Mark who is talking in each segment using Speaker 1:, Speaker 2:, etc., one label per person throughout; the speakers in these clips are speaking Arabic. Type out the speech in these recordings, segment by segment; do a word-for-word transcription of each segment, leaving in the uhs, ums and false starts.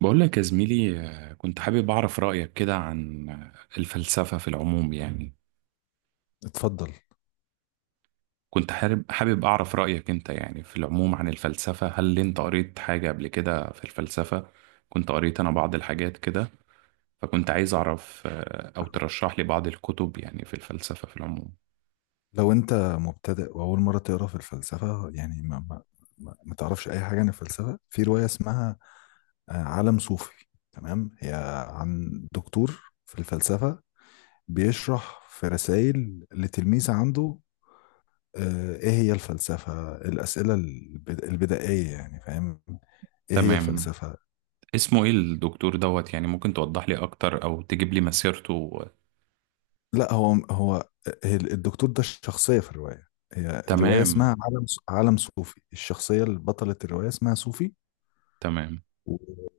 Speaker 1: بقول لك يا زميلي، آه، كنت حابب أعرف رأيك كده عن آه، الفلسفة في العموم يعني.
Speaker 2: اتفضل.
Speaker 1: كنت حابب حابب أعرف رأيك أنت يعني في العموم عن الفلسفة. هل أنت قريت حاجة قبل كده في الفلسفة؟ كنت قريت أنا بعض الحاجات كده، فكنت عايز أعرف، آه، أو ترشح لي بعض الكتب يعني في الفلسفة في العموم.
Speaker 2: لو انت مبتدئ واول مره تقرا في الفلسفه، يعني ما ما ما ما تعرفش اي حاجه عن الفلسفه، في روايه اسمها آه، عالم صوفي. تمام، هي عن دكتور في الفلسفه بيشرح في رسائل لتلميذ عنده آه، ايه هي الفلسفه، الاسئله البد- البدائيه، يعني فاهم ايه هي
Speaker 1: تمام.
Speaker 2: الفلسفه.
Speaker 1: اسمه إيه الدكتور دوت؟ يعني ممكن توضح لي أكتر أو تجيب لي مسيرته؟
Speaker 2: لا، هو هو هي الدكتور ده الشخصيه في الروايه. هي الروايه
Speaker 1: تمام،
Speaker 2: اسمها عالم عالم صوفي، الشخصيه اللي بطلة الروايه اسمها صوفي.
Speaker 1: تمام.
Speaker 2: و-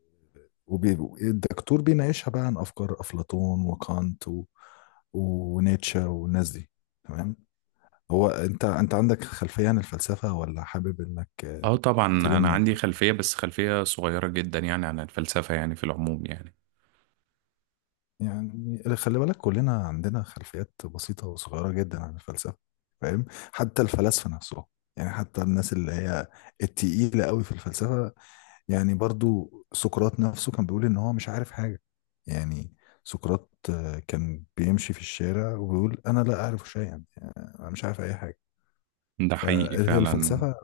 Speaker 2: وبي- والدكتور بيناقشها بقى عن افكار افلاطون، وكانت و... ونيتشه والناس دي. تمام، هو انت انت عندك خلفيه عن الفلسفه، ولا حابب انك آه،
Speaker 1: اه، طبعا. انا
Speaker 2: تلم.
Speaker 1: عندي خلفية، بس خلفية صغيرة جدا يعني عن الفلسفة يعني في العموم يعني.
Speaker 2: يعني خلي بالك، كلنا عندنا خلفيات بسيطه وصغيره جدا عن الفلسفه، فاهم؟ حتى الفلاسفه نفسهم، يعني حتى الناس اللي هي التقيله قوي في الفلسفه، يعني برضو سقراط نفسه كان بيقول ان هو مش عارف حاجة. يعني سقراط آه، كان بيمشي في الشارع وبيقول انا لا اعرف شيئا، يعني انا مش عارف اي حاجة.
Speaker 1: ده حقيقي فعلا.
Speaker 2: فالفلسفة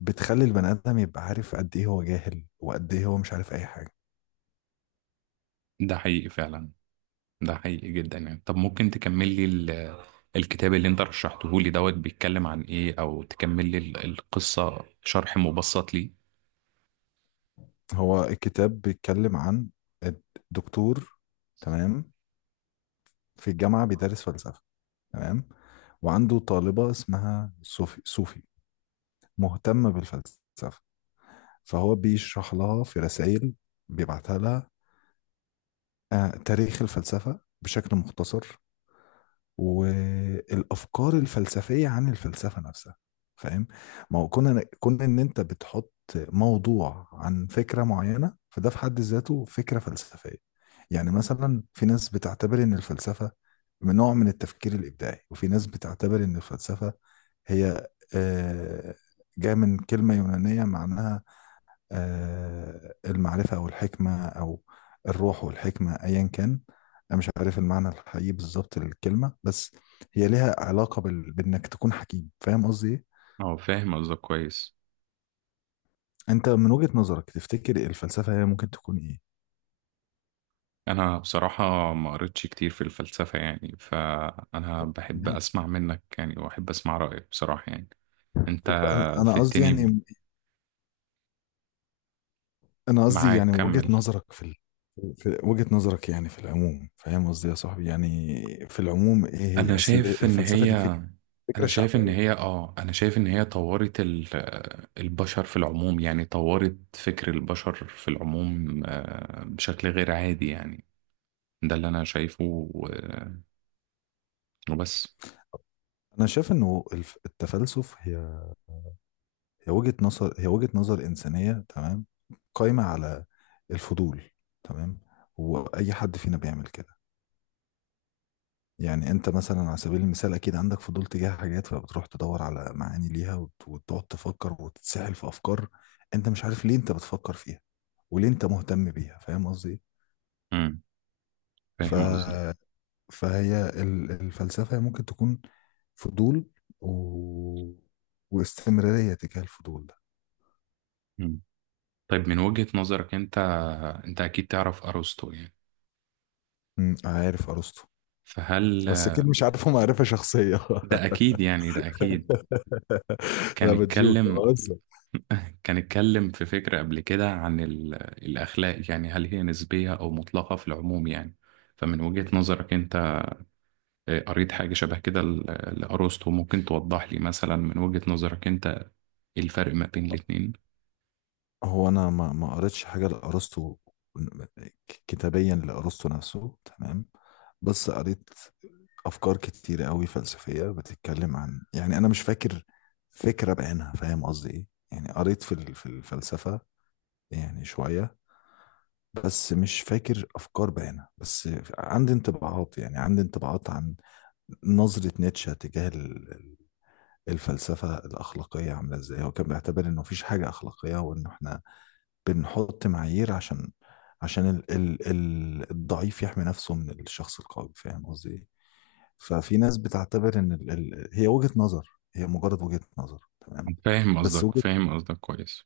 Speaker 2: بتخلي البني ادم يبقى عارف قد ايه هو جاهل وقد ايه هو مش عارف اي حاجة.
Speaker 1: ده حقيقي فعلا. ده حقيقي جدا يعني. طب ممكن تكمل لي ال- الكتاب اللي انت رشحته لي دوت بيتكلم عن ايه، او تكمل لي ال- القصة، شرح مبسط ليه؟
Speaker 2: هو الكتاب بيتكلم عن الدكتور، تمام، في الجامعة بيدرس فلسفة، تمام، وعنده طالبة اسمها صوفي صوفي مهتمة بالفلسفة، فهو بيشرح لها في رسائل بيبعتها لها آه، تاريخ الفلسفة بشكل مختصر، والأفكار الفلسفية عن الفلسفة نفسها، فاهم؟ ما هو كنا كنا إن أنت بتحط موضوع عن فكرة معينة، فده في حد ذاته فكرة فلسفية. يعني مثلا في ناس بتعتبر إن الفلسفة من نوع من التفكير الإبداعي، وفي ناس بتعتبر إن الفلسفة هي، آه، جاية من كلمة يونانية معناها آه، المعرفة أو الحكمة أو الروح والحكمة، أيا كان. أنا مش عارف المعنى الحقيقي بالظبط للكلمة، بس هي لها علاقة بال... بإنك تكون حكيم، فاهم قصدي إيه؟
Speaker 1: اه، فاهم قصدك كويس.
Speaker 2: أنت من وجهة نظرك تفتكر الفلسفة هي ممكن تكون إيه؟
Speaker 1: انا بصراحة ما قريتش كتير في الفلسفة يعني، فانا بحب
Speaker 2: يعني
Speaker 1: اسمع منك يعني، واحب اسمع رأيك بصراحة يعني. انت
Speaker 2: طب أنا
Speaker 1: في
Speaker 2: أنا قصدي
Speaker 1: التاني،
Speaker 2: يعني، أنا قصدي
Speaker 1: معاك،
Speaker 2: يعني وجهة
Speaker 1: كمل.
Speaker 2: نظرك في ال... في وجهة نظرك، يعني في العموم، فاهم قصدي يا صاحبي؟ يعني في العموم إيه
Speaker 1: انا
Speaker 2: هي أصل
Speaker 1: شايف ان
Speaker 2: الفلسفة
Speaker 1: هي
Speaker 2: دي، فكرة فكرة
Speaker 1: انا شايف ان
Speaker 2: شعبية.
Speaker 1: هي اه انا شايف ان هي طورت ال- البشر في العموم يعني، طورت فكر البشر في العموم آه، بشكل غير عادي يعني. ده اللي انا شايفه و- وبس.
Speaker 2: أنا شايف إنه الف- التفلسف، هي هي وجهة نظر هي وجهة نظر إنسانية، تمام، قايمة على الفضول، تمام، وأي حد فينا بيعمل كده. يعني أنت مثلا على سبيل المثال أكيد عندك فضول تجاه حاجات، فبتروح تدور على معاني ليها وت- وتقعد تفكر وتتسحل في أفكار أنت مش عارف ليه أنت بتفكر فيها وليه أنت مهتم بيها، فاهم قصدي إيه؟
Speaker 1: امم
Speaker 2: ف...
Speaker 1: فاهم قصدك.
Speaker 2: فهي ال- الفلسفة ممكن تكون فضول و... واستمرارية تجاه الفضول ده.
Speaker 1: مم. طيب من وجهة نظرك انت انت اكيد تعرف ارسطو يعني.
Speaker 2: مم، عارف أرسطو،
Speaker 1: فهل
Speaker 2: بس أكيد مش عارفه معرفة شخصية.
Speaker 1: ده اكيد يعني، ده اكيد.
Speaker 2: انا
Speaker 1: كان
Speaker 2: بتجوك يا
Speaker 1: اتكلم
Speaker 2: بهزر.
Speaker 1: كان اتكلم في فكرة قبل كده عن ال- الأخلاق، يعني هل هي نسبية أو مطلقة في العموم يعني؟ فمن وجهة نظرك أنت، آه، قريت حاجة شبه كده ل- لأرسطو. ممكن توضح لي مثلا من وجهة نظرك أنت إيه الفرق ما بين الاتنين؟
Speaker 2: هو انا ما ما قريتش حاجه لارسطو، كتابيا لارسطو نفسه، تمام. بس قريت افكار كتير قوي فلسفيه بتتكلم عن، يعني انا مش فاكر فكره بعينها، فاهم قصدي ايه؟ يعني قريت في ال- في الفلسفه يعني شويه، بس مش فاكر افكار بعينها، بس عندي انطباعات. يعني عندي انطباعات عن نظره نيتشه تجاه الفلسفة الأخلاقية عاملة إزاي. هو كان بيعتبر إنه مفيش حاجة أخلاقية، وإن إحنا بنحط معايير عشان عشان ال ال ال الضعيف يحمي نفسه من الشخص القوي، فاهم قصدي إيه؟ ففي ناس بتعتبر إن ال ال هي وجهة نظر، هي مجرد وجهة نظر، تمام.
Speaker 1: فاهم
Speaker 2: بس
Speaker 1: قصدك،
Speaker 2: وجهة
Speaker 1: فاهم قصدك كويس.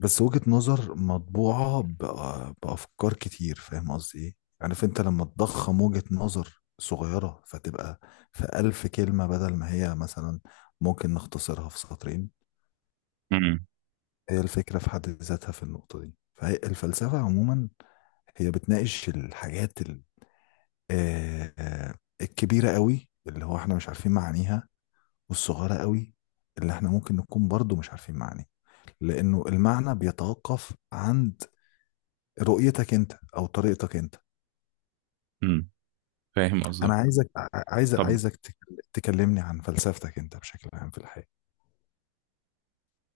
Speaker 2: بس وجهة نظر مطبوعة بأ- بأفكار كتير، فاهم قصدي إيه؟ عارف أنت لما تضخم وجهة نظر صغيرة فتبقى في ألف كلمة بدل ما هي مثلا ممكن نختصرها في سطرين.
Speaker 1: امم
Speaker 2: هي الفكرة في حد ذاتها في النقطة دي، فهي الفلسفة عموما هي بتناقش الحاجات ال- آه، آه، الكبيرة قوي اللي هو احنا مش عارفين معانيها، والصغيرة قوي اللي احنا ممكن نكون برضو مش عارفين معانيها، لأنه المعنى بيتوقف عند رؤيتك انت أو طريقتك انت.
Speaker 1: امم فاهم
Speaker 2: أنا
Speaker 1: قصدك.
Speaker 2: عايزك، عايز
Speaker 1: طب
Speaker 2: عايزك تك- تكلمني عن فلسفتك انت بشكل عام في الحياة.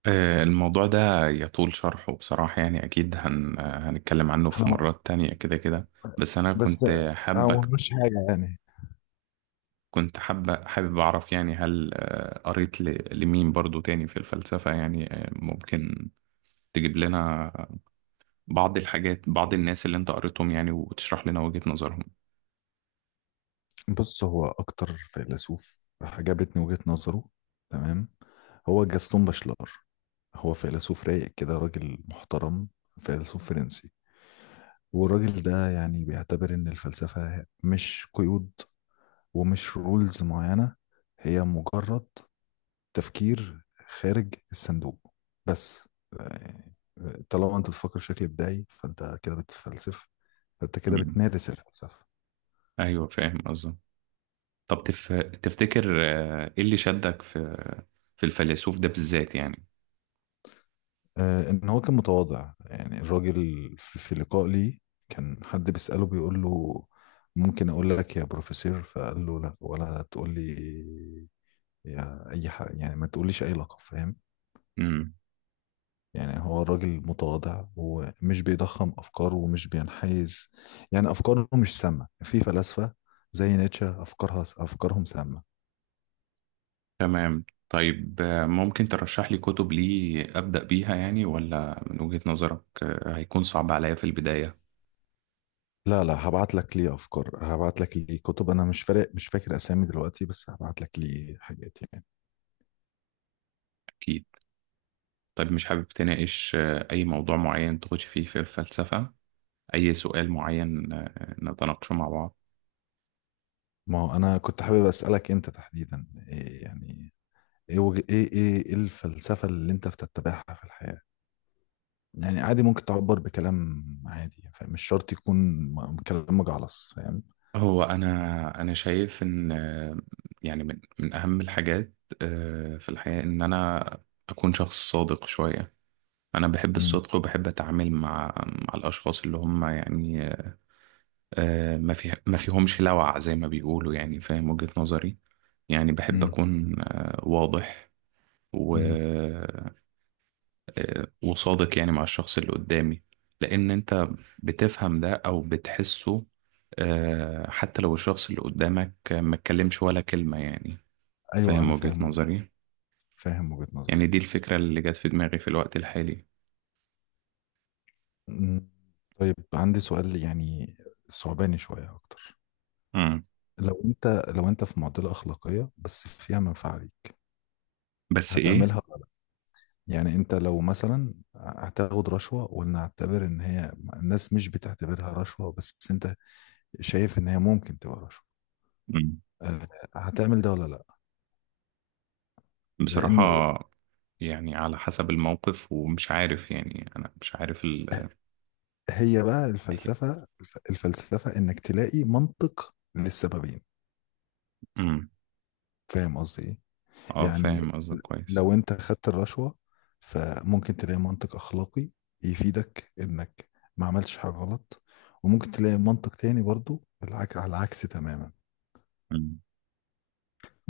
Speaker 1: آه، الموضوع ده يطول شرحه بصراحة يعني، أكيد هن... آه، هنتكلم عنه
Speaker 2: احنا
Speaker 1: في
Speaker 2: م-
Speaker 1: مرات تانية كده كده. بس أنا
Speaker 2: بس
Speaker 1: كنت
Speaker 2: هو
Speaker 1: حابك
Speaker 2: مش حاجة يعني.
Speaker 1: كنت حابة حابب أعرف يعني، هل آه، قريت ل- لمين برضو تاني في الفلسفة يعني؟ آه، ممكن تجيب لنا بعض الحاجات بعض الناس اللي أنت قريتهم يعني، وتشرح لنا وجهة نظرهم.
Speaker 2: بص، هو أكتر فيلسوف عجبتني وجهة نظره، تمام، هو جاستون باشلار. هو فيلسوف رايق كده، راجل محترم، فيلسوف فرنسي. والراجل ده يعني بيعتبر إن الفلسفة مش قيود ومش رولز معينة، هي مجرد تفكير خارج الصندوق، بس. يعني طالما أنت بتفكر بشكل إبداعي فأنت كده بتفلسف، فأنت كده
Speaker 1: مم.
Speaker 2: بتمارس الفلسفة.
Speaker 1: أيوة، فاهم قصدي. طب تف... تفتكر آه، إيه اللي شدك في في الفيلسوف ده بالذات يعني؟
Speaker 2: آه، ان هو كان متواضع يعني الراجل، في في لقاء ليه كان حد بيسأله بيقول له ممكن اقول لك يا بروفيسور، فقال له لا ولا تقول لي يا اي حاجه، يعني ما تقوليش اي لقب، فاهم؟
Speaker 1: مم.
Speaker 2: يعني هو راجل متواضع ومش بيضخم افكاره ومش بينحيز. يعني افكاره مش سامه في فلاسفه زي نيتشه، افكارها افكارهم سامه.
Speaker 1: تمام. طيب آه، ممكن ترشح لي كتب ليه أبدأ بيها يعني، ولا من وجهة نظرك آه، هيكون صعب عليا في البداية؟
Speaker 2: لا، لا، هبعت لك ليه افكار، هبعت لك ليه كتب، انا مش فارق، مش فاكر اسامي دلوقتي، بس هبعت لك ليه حاجات يعني.
Speaker 1: أكيد. طيب مش حابب تناقش آه، أي موضوع معين تخش فيه في الفلسفة، أي سؤال معين آه، نتناقشه مع بعض؟
Speaker 2: ما هو انا كنت حابب اسالك انت تحديدا إيه يعني، ايه وج... ايه ايه إيه الفلسفه اللي انت بتتبعها في الحياه. يعني عادي، ممكن تعبر بكلام عادي، فاهم؟ مش شرط يكون م- كلام مجعلص، فاهم؟
Speaker 1: هو أنا أنا شايف إن آه، يعني من من أهم الحاجات آه، في الحياة إن أنا أكون شخص صادق شوية. أنا بحب
Speaker 2: امم
Speaker 1: الصدق وبحب أتعامل مع مع الأشخاص اللي هم يعني آه، ما في ما فيهمش لوع زي ما بيقولوا يعني، فاهم وجهة نظري؟ يعني بحب
Speaker 2: امم
Speaker 1: أكون آه، واضح و
Speaker 2: امم
Speaker 1: وصادق يعني مع الشخص اللي قدامي. لأن أنت بتفهم ده أو بتحسه، آه، حتى لو الشخص اللي قدامك ما اتكلمش ولا كلمة يعني،
Speaker 2: ايوه
Speaker 1: فاهم
Speaker 2: انا
Speaker 1: وجهة
Speaker 2: فاهم وج-
Speaker 1: نظري؟
Speaker 2: فاهم وجهه نظرك.
Speaker 1: يعني دي الفكرة اللي جت في دماغي في الوقت الحالي.
Speaker 2: أمم. طيب، عندي سؤال يعني صعباني شويه اكتر.
Speaker 1: مم.
Speaker 2: لو انت لو انت في معضله اخلاقيه بس فيها منفعه ليك،
Speaker 1: بس إيه؟
Speaker 2: هتعملها؟ يعني انت لو مثلا هتاخد رشوة، ولنعتبر ان هي الناس مش بتعتبرها رشوة بس انت شايف ان هي ممكن تبقى رشوة،
Speaker 1: مم.
Speaker 2: آه، هتعمل ده ولا لا؟
Speaker 1: بصراحة،
Speaker 2: لانه
Speaker 1: يعني على حسب الموقف، ومش عارف يعني، أنا مش عارف ال
Speaker 2: هي بقى
Speaker 1: أكيد.
Speaker 2: الفلسفة الف- الفلسفة انك تلاقي منطق للسببين،
Speaker 1: مم.
Speaker 2: فاهم قصدي ايه؟
Speaker 1: اه،
Speaker 2: يعني
Speaker 1: فاهم قصدك كويس.
Speaker 2: لو انت خدت الرشوة، فممكن تلاقي منطق اخلاقي يفيدك انك ما عملتش حاجة غلط، وممكن تلاقي منطق تاني برضو العك على العكس تماما.
Speaker 1: مم.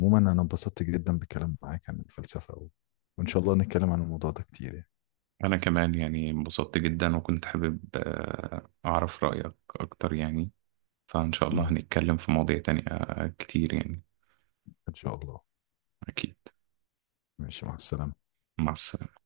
Speaker 2: عموما انا انبسطت جدا بالكلام معاك عن الفلسفة، و... وان شاء الله نتكلم عن الموضوع ده كتير يعني.
Speaker 1: أنا كمان يعني انبسطت جدا، وكنت حابب آه، أعرف رأيك أكتر يعني. فإن شاء الله
Speaker 2: مم.
Speaker 1: هنتكلم في مواضيع تانية آه، كتير يعني.
Speaker 2: ان شاء الله.
Speaker 1: أكيد.
Speaker 2: ماشي، مع السلامة.
Speaker 1: مع السلامة.